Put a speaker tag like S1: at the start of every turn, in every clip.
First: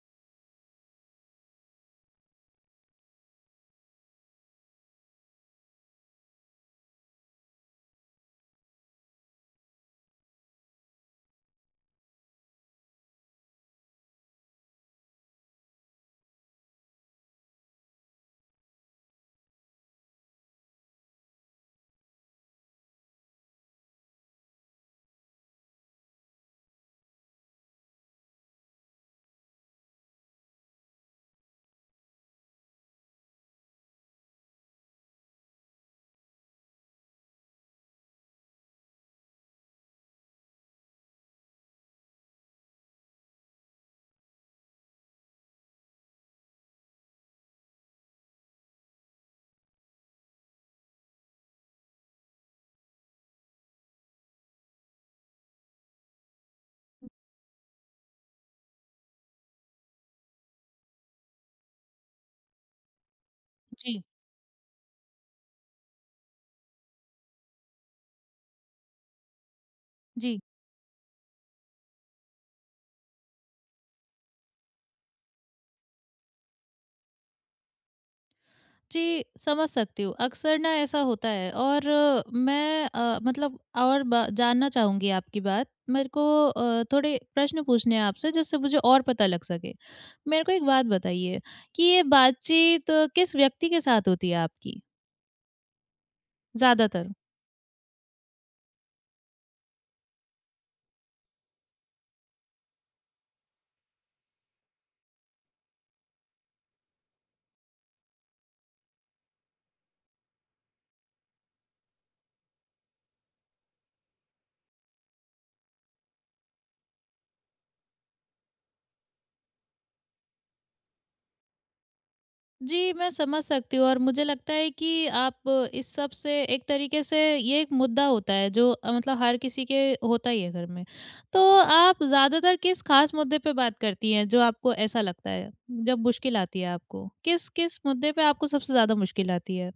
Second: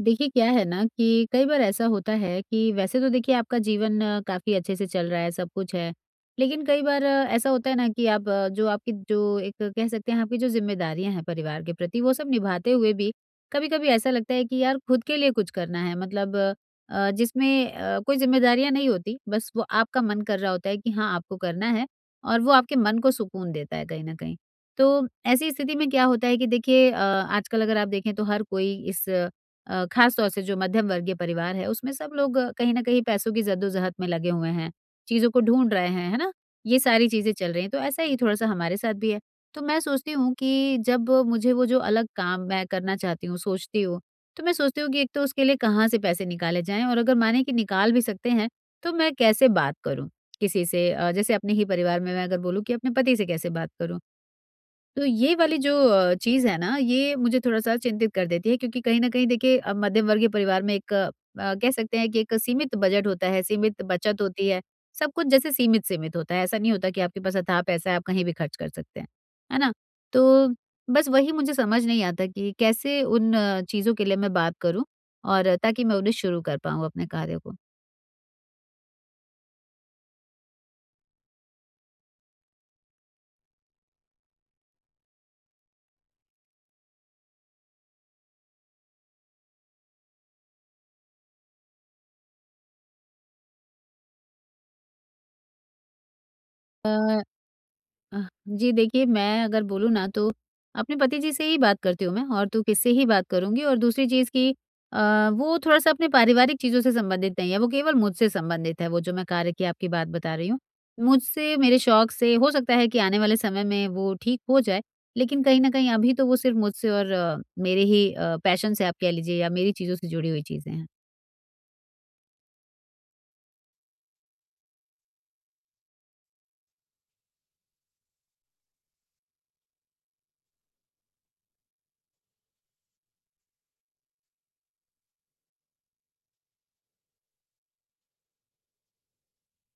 S1: देखिए, क्या है ना कि कई बार ऐसा होता है कि वैसे तो देखिए आपका जीवन काफ़ी अच्छे से चल रहा है, सब कुछ है। लेकिन कई बार ऐसा होता है ना कि आप जो आपकी जो एक कह सकते हैं आपकी जो ज़िम्मेदारियाँ हैं परिवार के प्रति वो सब निभाते हुए भी कभी-कभी ऐसा लगता है कि यार खुद के लिए कुछ करना है मतलब जिसमें कोई ज़िम्मेदारियाँ नहीं होती, बस वो आपका मन कर रहा होता है कि हाँ, आपको करना है और वो आपके मन को सुकून देता है कहीं न कहीं। तो ऐसी स्थिति में क्या होता है कि देखिए आजकल अगर आप देखें तो हर कोई इस खास तौर से जो मध्यम वर्गीय परिवार है उसमें सब लोग कहीं न कहीं पैसों की जद्दोजहद में लगे हुए हैं, चीज़ों को ढूँढ रहे हैं, है ना? ये सारी चीज़ें चल रही हैं, तो ऐसा ही थोड़ा-सा हमारे साथ भी है। तो मैं सोचती हूँ कि जब मुझे वो जो अलग काम मैं करना चाहती हूँ, सोचती हूँ, तो मैं सोचती हूँ कि एक तो उसके लिए कहाँ से पैसे निकाले जाएँ और अगर माने कि निकाल भी सकते हैं, तो मैं कैसे बात करूँ किसी से? जैसे अपने ही परिवार में मैं अगर बोलूँ कि अपने पति से कैसे बात करूँ? तो ये वाली जो चीज़ है ना, ये मुझे थोड़ा-सा चिंतित कर देती है क्योंकि कहीं न कहीं देखिए मध्यम वर्गीय परिवार में एक कह सकते हैं कि एक सीमित बजट होता है, सीमित
S2: जी,
S1: बचत होती है। सब कुछ जैसे सीमित-सीमित होता है, ऐसा नहीं होता कि आपके पास अथाह पैसा है, आप कहीं भी खर्च कर सकते हैं। है ना?
S2: जी।
S1: तो बस वही मुझे समझ नहीं आता कि कैसे उन चीज़ों के लिए मैं बात करूँ और ताकि मैं उन्हें शुरू कर पाऊँ अपने कार्य को?
S2: जी, समझ सकती हूँ। अक्सर ना ऐसा होता है और मैं मतलब और ब जानना चाहूँगी आपकी बात। मेरे को थोड़े प्रश्न पूछने हैं आपसे जिससे मुझे और पता लग सके। मेरे को एक बात बताइए कि ये बातचीत किस व्यक्ति के साथ होती है आपकी
S1: अ,
S2: ज़्यादातर?
S1: अ, जी देखिए, मैं अगर बोलूँ ना तो अपने पति जी से ही बात करती हूँ मैं और तो किससे ही बात करूँगी और दूसरी चीज़ कि वो थोड़ा-सा अपने पारिवारिक चीज़ों से संबंधित नहीं है, वो केवल मुझसे संबंधित है, वो जो मैं कार्य की आपकी बात बता रही हूँ। मुझसे, मेरे शौक से, हो सकता है कि आने वाले समय में वो ठीक हो जाए, लेकिन कहीं न कहीं अभी तो वो सिर्फ़ मुझसे और मेरे ही पैशन से आप कह लीजिए या मेरी चीज़ों से जुड़ी हुई चीज़ें हैं।
S2: जी, मैं समझ सकती हूँ और मुझे लगता है कि आप इस सब से एक तरीके से ये एक मुद्दा होता है जो मतलब हर किसी के होता ही है घर में। तो आप ज़्यादातर किस ख़ास मुद्दे पे बात करती हैं जो आपको ऐसा लगता है, जब मुश्किल आती है आपको? किस-किस मुद्दे पे आपको सबसे ज़्यादा मुश्किल आती है?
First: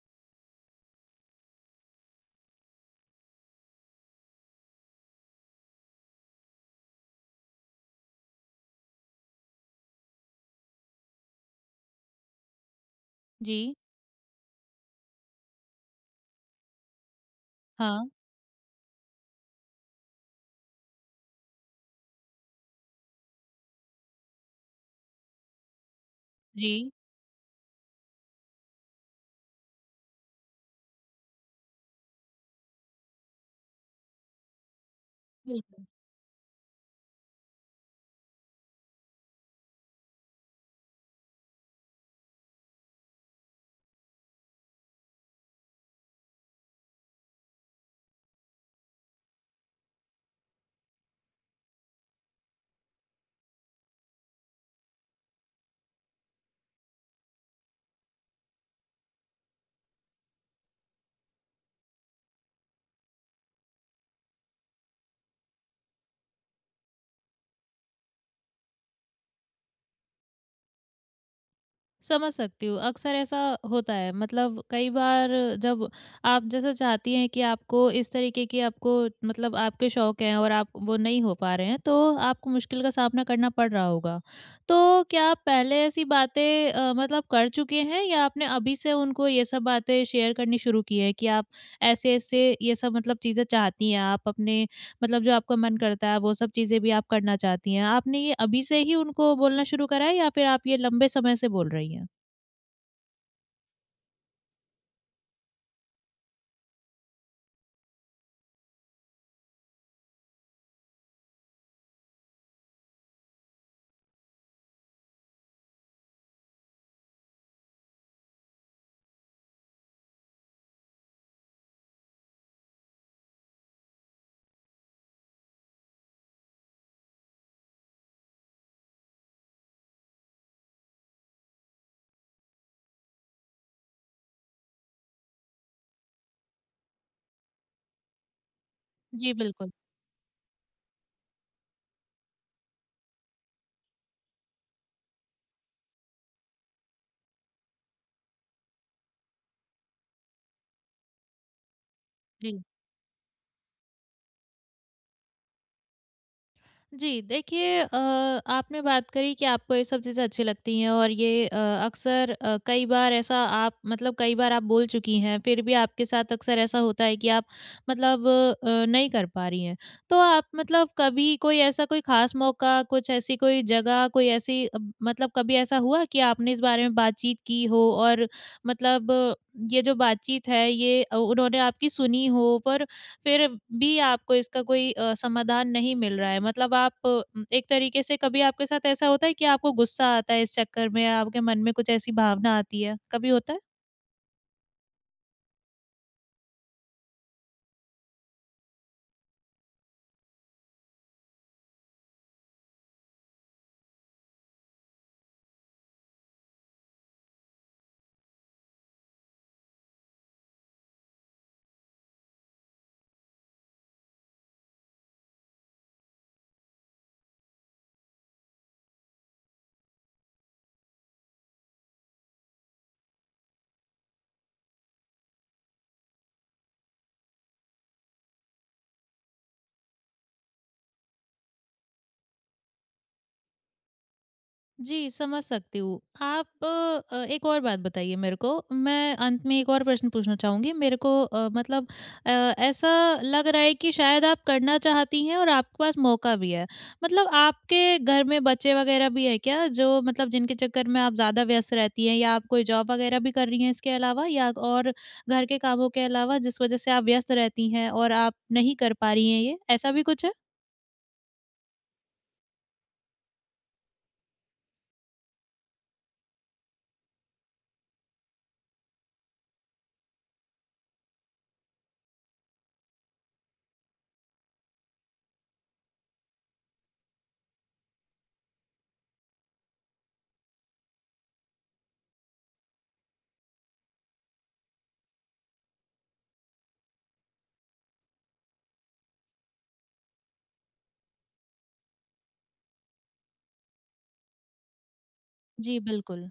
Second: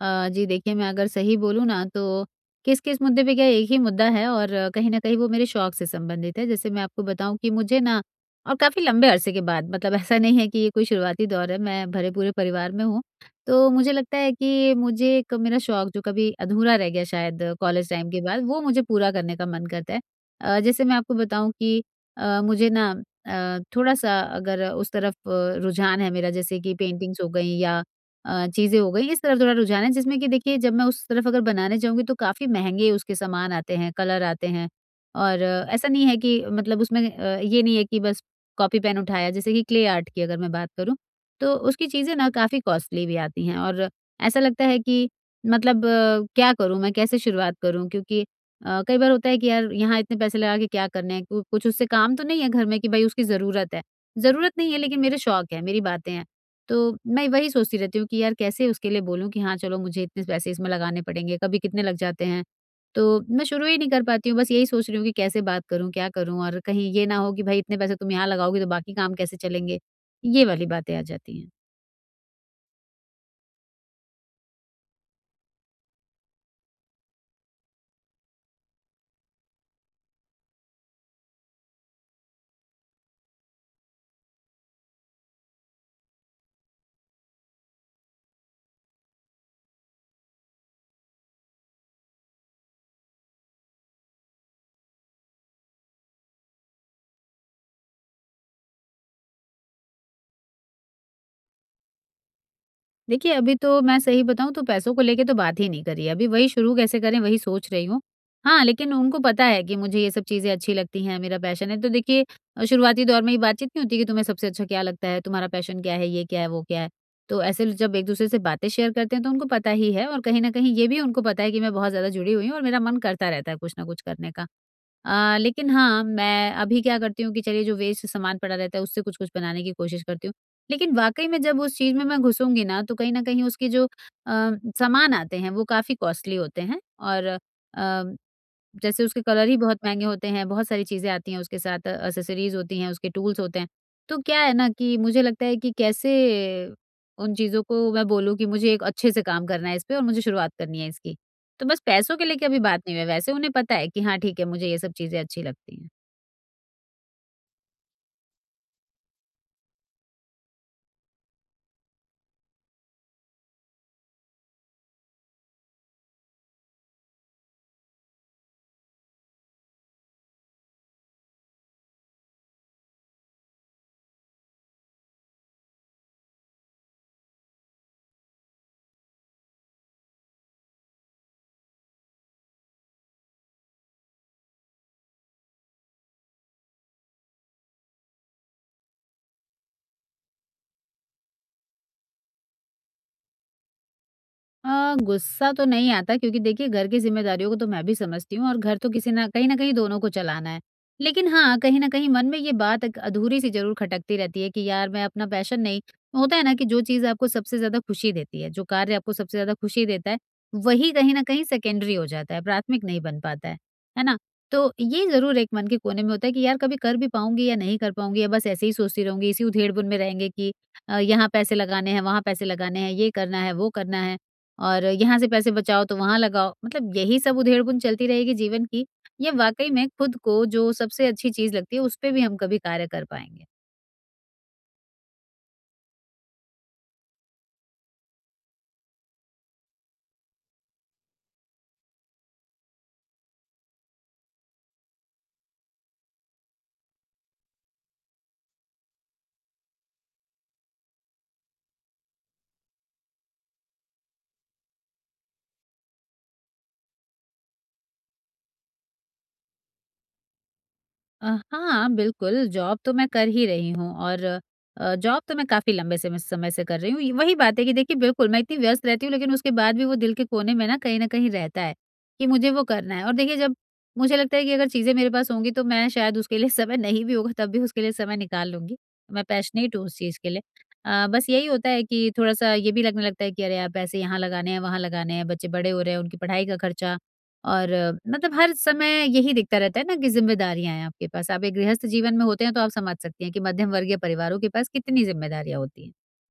S1: जी देखिए, मैं अगर सही बोलूँ ना तो किस-किस मुद्दे पे क्या एक ही मुद्दा है और कहीं न कहीं वो मेरे शौक से संबंधित है। जैसे मैं आपको बताऊँ कि मुझे ना और काफ़ी लंबे अरसे के बाद मतलब ऐसा नहीं है कि ये कोई शुरुआती दौर है, मैं भरे-पूरे परिवार में हूँ।
S2: जी।
S1: तो मुझे लगता है कि मुझे एक मेरा शौक जो कभी अधूरा रह गया शायद कॉलेज
S2: हाँ,
S1: टाइम के बाद, वो मुझे पूरा करने का मन करता है। जैसे मैं आपको बताऊँ कि मुझे ना थोड़ा-सा अगर उस तरफ रुझान है मेरा जैसे कि
S2: जी।
S1: पेंटिंग्स हो गई या चीज़ें हो गई, इस तरफ थोड़ा रुझान है जिसमें कि देखिए जब मैं उस तरफ अगर बनाने जाऊँगी तो काफ़ी महँगे उसके सामान आते हैं, कलर आते हैं और
S2: बिल्कुल।
S1: ऐसा नहीं है कि मतलब उसमें ये नहीं है कि बस कॉपी पेन उठाया जैसे कि क्ले आर्ट की अगर मैं बात करूँ, तो उसकी चीज़ें ना काफ़ी कॉस्टली भी आती हैं और ऐसा लगता है कि मतलब क्या करूँ मैं, कैसे शुरुआत करूँ? क्योंकि कई बार होता है कि यार यहाँ इतने पैसे लगा के क्या करने हैं, कु कुछ उससे काम तो नहीं है घर में कि भई उसकी ज़रूरत है। ज़रूरत नहीं है लेकिन मेरे शौक है, मेरी बातें हैं। तो मैं वही सोचती रहती हूँ कि यार कैसे उसके लिए बोलूँ कि हाँ चलो मुझे इतने पैसे इसमें लगाने पड़ेंगे, कभी कितने लग जाते हैं। तो मैं शुरू ही नहीं कर पाती हूँ, बस यही सोच रही हूँ कि कैसे बात करूँ, क्या करूँ और कहीं ये ना हो कि भाई इतने पैसे तुम यहाँ लगाओगे तो बाकी काम कैसे चलेंगे, ये वाली बातें आ जाती हैं।
S2: समझ सकती हूँ। अक्सर ऐसा होता है मतलब कई बार जब आप जैसा चाहती हैं कि आपको इस तरीके की आपको मतलब आपके शौक हैं और आप वो नहीं हो पा रहे हैं तो आपको मुश्किल का सामना करना पड़ रहा होगा। तो क्या आप पहले ऐसी बातें मतलब कर चुके हैं या आपने अभी से उनको ये सब बातें शेयर करनी शुरू की है कि आप ऐसे-ऐसे ये सब मतलब चीज़ें चाहती हैं आप अपने मतलब जो आपका मन करता है वो सब चीज़ें भी आप करना चाहती हैं। आपने ये अभी से ही उनको बोलना शुरू करा है या फिर आप ये लंबे समय से बोल रही हैं?
S1: देखिए, अभी तो मैं सही बताऊँ तो पैसों को लेके तो बात ही नहीं करी है। अभी वही शुरू कैसे करें वही सोच रही हूँ। हाँ, लेकिन उनको पता है कि मुझे ये सब चीज़ें अच्छी लगती हैं, मेरा पैशन है। तो देखिए शुरुआती दौर में ये बातचीत नहीं होती कि तुम्हें सबसे अच्छा क्या लगता है, तुम्हारा पैशन क्या है, ये क्या है, वो क्या है। तो ऐसे ल जब एक-दूसरे से बातें शेयर करते हैं तो उनको पता ही है और कहीं न कहीं ये भी उनको पता है कि मैं बहुत ज़्यादा जुड़ी हुई हूँ और मेरा मन करता रहता है कुछ ना कुछ करने का। लेकिन हाँ, मैं अभी क्या करती हूँ कि चलिए जो वेस्ट सामान पड़ा रहता है उससे कुछ-कुछ बनाने की कोशिश करती हूँ। लेकिन वाक़ई में जब उस चीज़ में मैं घुसूँगी ना तो कहीं न कहीं उसके जो सामान आते हैं वो काफ़ी कॉस्टली होते हैं और अ जैसे उसके
S2: जी,
S1: कलर ही
S2: बिल्कुल।
S1: बहुत महँगे होते हैं, बहुत सारी चीज़ें आती हैं उसके साथ, एक्सेसरीज़ होती हैं, उसके टूल्स होते हैं। तो क्या है ना कि मुझे लगता है कि कैसे उन चीज़ों को मैं बोलूँ कि मुझे एक अच्छे से काम करना है इस पे और मुझे शुरुआत करनी है इसकी। तो बस पैसों को लेके अभी
S2: जी।
S1: बात नहीं हुई है, वैसे उन्हें पता है कि हाँ, ठीक है, मुझे ये सब चीज़ें अच्छी लगती हैं।
S2: जी, देखिए आपने बात करी कि आपको ये सब चीज़ें अच्छी लगती हैं और ये अक्सर कई बार ऐसा आप मतलब कई बार आप बोल चुकी हैं, फिर भी आपके साथ अक्सर ऐसा होता है कि आप मतलब नहीं कर पा रही हैं। तो आप मतलब कभी कोई ऐसा कोई ख़ास मौका, कुछ ऐसी कोई जगह, कोई ऐसी अब मतलब कभी ऐसा हुआ कि आपने इस बारे में बातचीत की हो और मतलब ये जो बातचीत है, ये उन्होंने आपकी सुनी हो पर फिर भी आपको इसका कोई समाधान नहीं मिल रहा है। मतलब आप एक तरीके से कभी आपके साथ ऐसा होता है कि आपको गुस्सा आता है इस चक्कर में, आपके मन में कुछ ऐसी भावना आती है? कभी होता है?
S1: गुस्सा तो नहीं आता क्योंकि देखिए घर की ज़िम्मेदारियों को तो मैं भी समझती हूँ और घर तो किसी ना कहीं न कहीं दोनों को चलाना है। लेकिन हाँ, कहीं न कहीं मन में ये बात एक अधूरी-सी ज़रूर खटकती रहती है कि यार मैं अपना पैशन नहीं होता है ना कि जो चीज़ आपको सबसे ज़्यादा खुशी देती है, जो कार्य आपको सबसे ज़्यादा खुशी देता है, वही कहीं न कहीं सेकेंडरी हो जाता है, प्राथमिक नहीं बन पाता है। है ना? तो ये ज़रूर एक मन के कोने में होता है कि यार कभी कर भी पाऊँगी या नहीं कर पाऊँगी या बस ऐसे ही सोचती रहूँगी, इसी उधेड़-बुन में रहेंगे कि यहाँ पैसे लगाने हैं, वहाँ पैसे लगाने हैं, ये करना है, वो करना है। और यहाँ से पैसे बचाओ तो वहाँ लगाओ। मतलब यही सब उधेड़-बुन चलती रहेगी जीवन की। ये वाक़ई में खुद को जो सबसे अच्छी चीज़ लगती है, उसपे भी हम कभी कार्य कर पाएँगे।
S2: जी, समझ सकती हूँ। आप एक और बात बताइए मेरे को, मैं अंत में एक और प्रश्न पूछना चाहूँगी। मेरे को मतलब ऐसा लग रहा है कि शायद आप करना चाहती हैं और आपके पास मौका भी है। मतलब आपके घर में बच्चे वग़ैरह भी हैं क्या, जो मतलब जिनके चक्कर में आप ज़्यादा व्यस्त रहती हैं या आप कोई जॉब वग़ैरह भी कर रही हैं इसके अलावा या और घर के कामों के अलावा जिस वज़ह से आप व्यस्त रहती हैं और आप नहीं कर पा रही हैं ये, ऐसा भी कुछ है?
S1: अ, हाँ, बिल्कुल, जॉब तो मैं कर ही रही हूँ और जॉब तो मैं काफ़ी लंबे समय समय से कर रही हूँ। वही बात है कि देखिए बिल्कुल, मैं इतनी व्यस्त रहती हूँ लेकिन उसके बाद भी वो दिल के कोने में ना कहीं न कहीं रहता है, कि मुझे वो करना है और देखिए जब मुझे लगता है कि अगर चीज़ें मेरे पास होंगी तो मैं शायद उसके लिए समय नहीं भी होगा तब भी उसके लिए समय निकाल लूँगी। मैं पैशनेट हूँ उस चीज़ के लिए। बस यही होता है कि थोड़ा-सा ये भी लगने लगता है कि अरे यार पैसे यहाँ लगाने हैं, वहाँ लगाने हैं, बच्चे बड़े हो रहे हैं, उनकी पढ़ाई का खर्चा और मतलब हर समय यही दिखता रहता है ना कि ज़िम्मेदारियाँ हैं आपके पास। आप एक गृहस्थ जीवन में होते हैं तो आप समझ सकती हैं कि मध्यम वर्गीय परिवारों के पास कितनी ज़िम्मेदारियाँ
S2: जी,
S1: होती हैं।
S2: बिल्कुल।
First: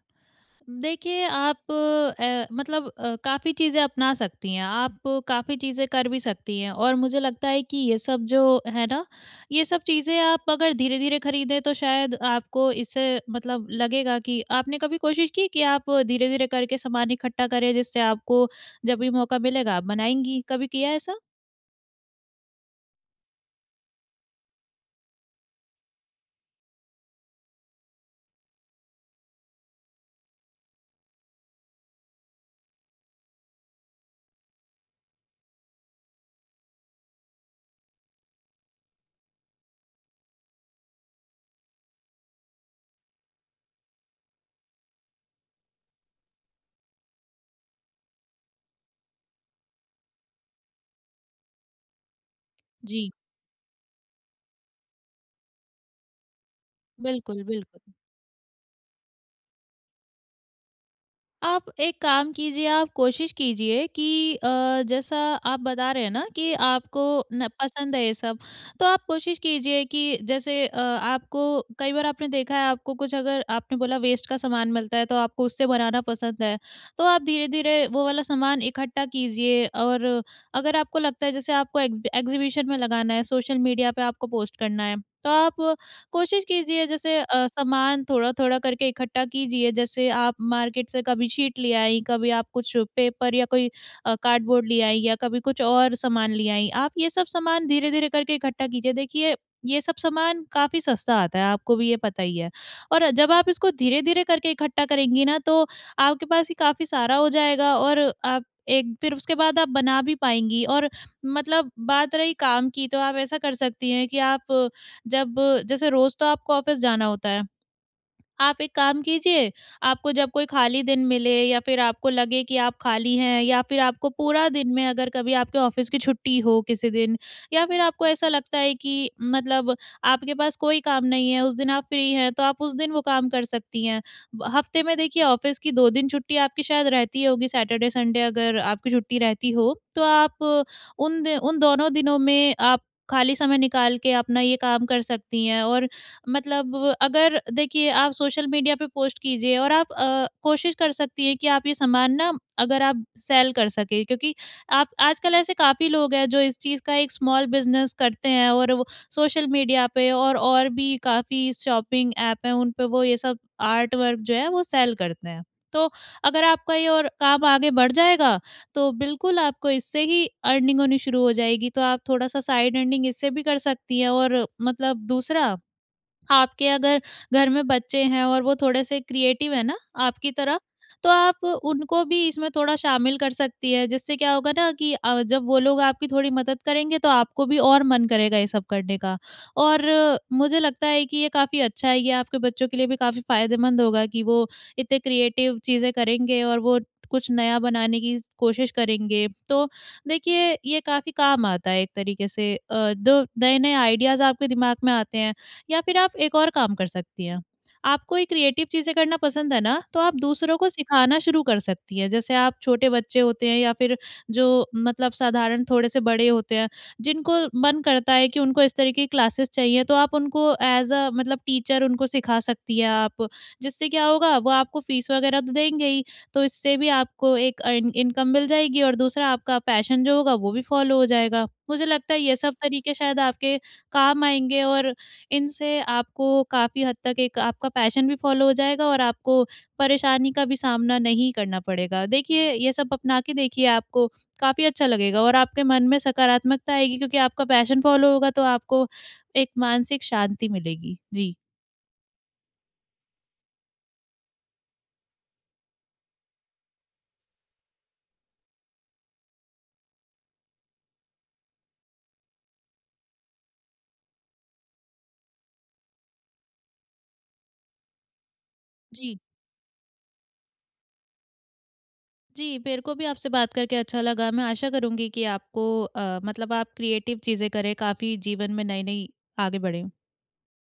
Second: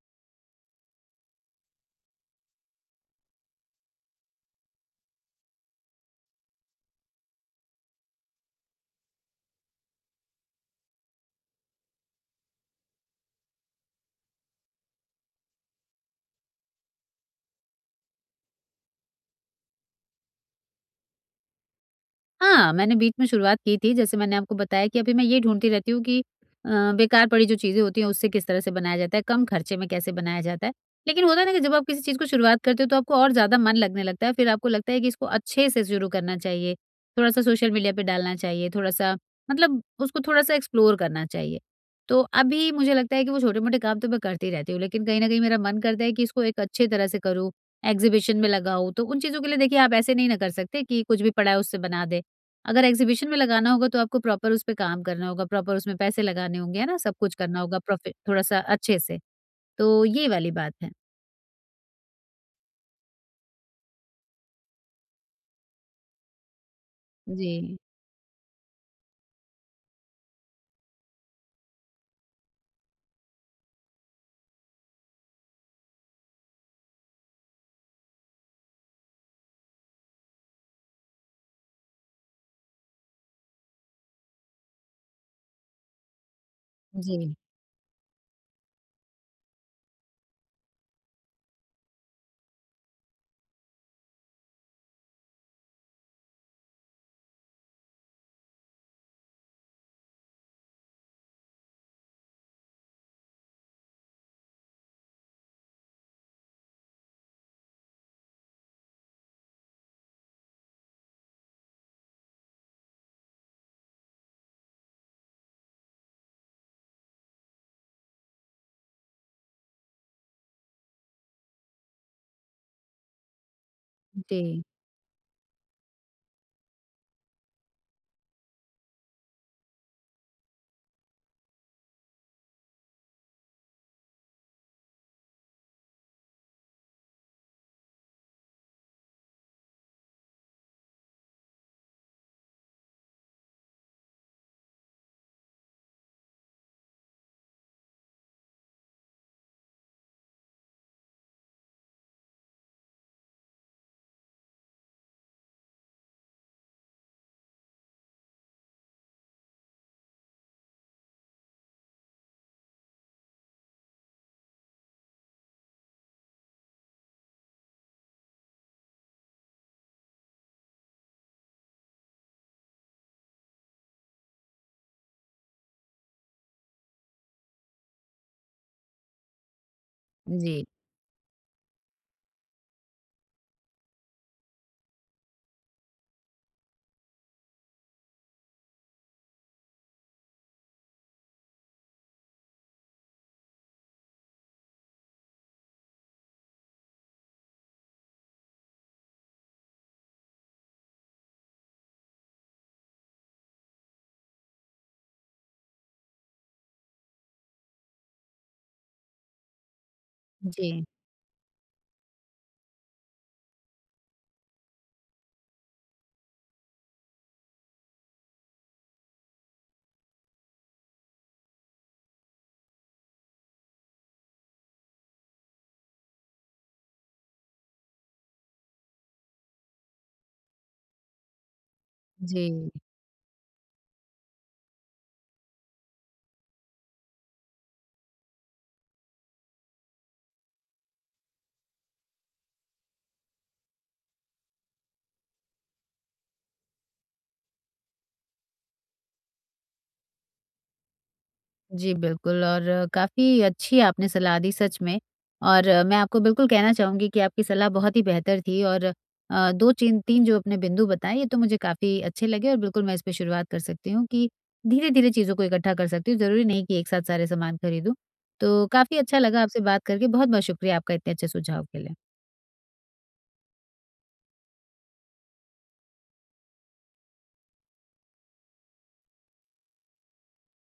S2: देखिए आप मतलब काफ़ी चीज़ें अपना सकती हैं, आप काफ़ी चीज़ें कर भी सकती हैं और मुझे लगता है कि ये सब जो है ना, ये सब चीज़ें आप अगर धीरे-धीरे खरीदें तो शायद आपको इससे मतलब लगेगा कि आपने कभी कोशिश की कि आप धीरे-धीरे करके सामान इकट्ठा करें जिससे आपको जब भी मौका मिलेगा आप बनाएँगी, कभी किया है ऐसा?
S1: हाँ, मैंने बीच में शुरुआत की थी, जैसे मैंने आपको बताया कि अभी मैं ये ढूँढती रहती हूँ कि बेकार पड़ी जो चीज़ें होती हैं, उससे किस तरह से बनाया जाता है, कम खर्चे में कैसे बनाया जाता है। लेकिन होता है ना कि जब आप किसी चीज़ को शुरुआत करते हो, तो आपको और ज़्यादा मन लगने लगता है, फिर आपको लगता है कि इसको अच्छे से शुरू करना चाहिए, थोड़ा-सा सोशल मीडिया पे डालना चाहिए, थोड़ा-सा मतलब उसको थोड़ा-सा एक्सप्लोर करना चाहिए। तो अभी मुझे लगता है कि वो छोटे-मोटे काम तो मैं करती रहती हूँ, लेकिन कहीं न कहीं मेरा मन करता है कि इसको एक अच्छी तरह से करूँ, एग्ज़िबिशन में लगाऊँ, तो उन चीज़ों के लिए देखिए आप ऐसे नहीं ना कर सकते कि कुछ भी पड़ा है उससे बना दें। अगर
S2: जी,
S1: एग्ज़िबिशन में लगाना होगा तो आपको प्रॉपर उस पे काम करना होगा, प्रॉपर उसमें पैसे लगाने होंगे, है ना? सब कुछ
S2: बिल्कुल,
S1: करना होगा
S2: बिल्कुल।
S1: प्रोफे थोड़ा-सा अच्छे से, तो ये वाली बात है।
S2: आप एक काम कीजिए, आप कोशिश कीजिए कि जैसा आप बता रहे हैं ना कि आपको न
S1: जी,
S2: पसंद है ये सब, तो आप कोशिश कीजिए कि जैसे आपको कई बार आपने देखा है आपको कुछ अगर आपने बोला वेस्ट का सामान मिलता है तो आपको उससे बनाना पसंद है, तो आप धीरे-धीरे वो वाला सामान इकट्ठा कीजिए और अगर आपको लगता है जैसे आपको एग्ज़ीबिशन में लगाना है, सोशल मीडिया पे आपको पोस्ट करना है, तो आप कोशिश कीजिए जैसे
S1: जी,
S2: सामान थोड़ा-थोड़ा करके इकट्ठा कीजिए, जैसे आप मार्केट से कभी शीट ले आई, कभी आप कुछ पेपर या कोई कार्डबोर्ड ले आई या कभी कुछ और सामान ले आई। आप ये सब सामान धीरे-धीरे करके इकट्ठा कीजिए। देखिए, ये सब सामान काफ़ी सस्ता आता है, आपको भी ये पता ही है और जब आप इसको धीरे-धीरे करके इकट्ठा करेंगी ना, तो आपके पास ये काफ़ी सारा हो जाएगा और आप एक फिर उसके बाद आप बना भी पाएँगी और मतलब बात रही काम की, तो आप ऐसा कर सकती हैं कि आप जब जैसे रोज़ तो आपको ऑफ़िस जाना होता है। आप एक काम कीजिए, आपको जब कोई खाली दिन मिले या फिर आपको लगे कि आप खाली हैं या फिर आपको पूरा
S1: जी,
S2: दिन में अगर कभी आपके ऑफ़िस की छुट्टी हो किसी दिन या फिर आपको ऐसा लगता है कि मतलब आपके पास कोई काम नहीं है, उस दिन आप फ्री हैं, तो आप उस दिन वो काम कर सकती हैं। ब हफ़्ते में देखिए ऑफ़िस की 2 दिन छुट्टी आपकी शायद रहती होगी, सैटरडे, संडे अगर आपकी छुट्टी रहती हो, तो आप उन दोनों दिनों में आप खाली समय निकाल के अपना ये काम कर सकती हैं और मतलब अगर देखिए आप सोशल मीडिया पे पोस्ट कीजिए और आप कोशिश कर सकती हैं कि आप ये सामान ना अगर आप सेल कर सके क्योंकि आप आजकल ऐसे काफ़ी लोग हैं जो इस चीज़ का एक स्मॉल बिजनेस करते हैं और वो सोशल मीडिया पे और भी काफ़ी शॉपिंग ऐप हैं उन पे वो ये सब आर्ट वर्क जो है वो सेल करते हैं। तो अगर आपका ये और काम आगे बढ़ जाएगा तो बिल्कुल आपको इससे ही अर्निंग होनी शुरू हो जाएगी। तो आप थोड़ा-सा साइड अर्निंग इससे भी कर सकती हैं और मतलब दूसरा आपके अगर घर में बच्चे हैं और वो थोड़े से क्रिएटिव है ना आपकी तरह
S1: जी,
S2: तो आप उनको भी इसमें थोड़ा शामिल कर सकती है जिससे क्या होगा ना कि जब वो लोग आपकी थोड़ी मदद करेंगे तो आपको भी और मन करेगा ये सब करने का और मुझे लगता है कि ये काफ़ी अच्छा है ये आपके बच्चों के लिए भी काफ़ी फायदेमंद होगा कि वो इतने क्रिएटिव चीज़ें करेंगे और वो कुछ नया बनाने की कोशिश करेंगे तो देखिए ये काफ़ी काम आता है एक तरीके से जो नए नए आइडियाज़ आपके दिमाग में आते हैं या फिर आप एक और काम कर सकती हैं, आपको ये क्रिएटिव चीज़ें करना पसंद है ना, तो आप दूसरों को
S1: जी,
S2: सिखाना शुरू कर सकती हैं। जैसे आप छोटे बच्चे होते हैं या फिर जो मतलब साधारण थोड़े से बड़े होते हैं, जिनको मन करता है कि उनको इस तरीके की क्लासेस चाहिए, तो आप उनको एज़ अ मतलब टीचर उनको सिखा सकती हैं आप। जिससे क्या होगा, वो आपको फ़ीस वगैरह तो देंगे ही, तो इससे भी आपको एक अर्न इनकम मिल जाएगी और दूसरा आपका पैशन जो होगा, वो भी फ़ॉलो हो जाएगा। मुझे लगता है ये
S1: जी।
S2: सब तरीके शायद आपके काम आएँगे और इनसे आपको काफ़ी हद तक एक आपका पैशन भी फ़ॉलो हो जाएगा और आपको परेशानी का भी सामना नहीं करना पड़ेगा। देखिए, ये सब अपना के देखिए आपको काफ़ी अच्छा लगेगा और आपके मन में सकारात्मकता आएगी क्योंकि आपका पैशन फ़ॉलो होगा तो आपको एक मानसिक शांति मिलेगी। जी।
S1: जी, बिल्कुल और काफ़ी अच्छी आपने सलाह दी सच में और मैं आपको बिल्कुल कहना चाहूँगी कि आपकी सलाह बहुत ही बेहतर थी और 2 चीन 3 जो आपने बिंदु बताए, ये तो मुझे काफ़ी अच्छे लगे और बिल्कुल मैं इस पे शुरुआत कर सकती हूँ कि धीरे-धीरे चीज़ों को इकट्ठा कर सकती हूँ, ज़रूरी नहीं कि एक साथ सारे सामान खरीदूँ। तो काफ़ी
S2: जी।
S1: अच्छा लगा आपसे बात करके, बहुत-बहुत शुक्रिया आपका इतने अच्छे सुझाव के लिए।
S2: जी, मेरे को भी आपसे बात करके अच्छा लगा। मैं आशा करूँगी कि आपको मतलब आप क्रिएटिव चीज़ें करें, काफ़ी जीवन में नई-नई आगे बढ़ें।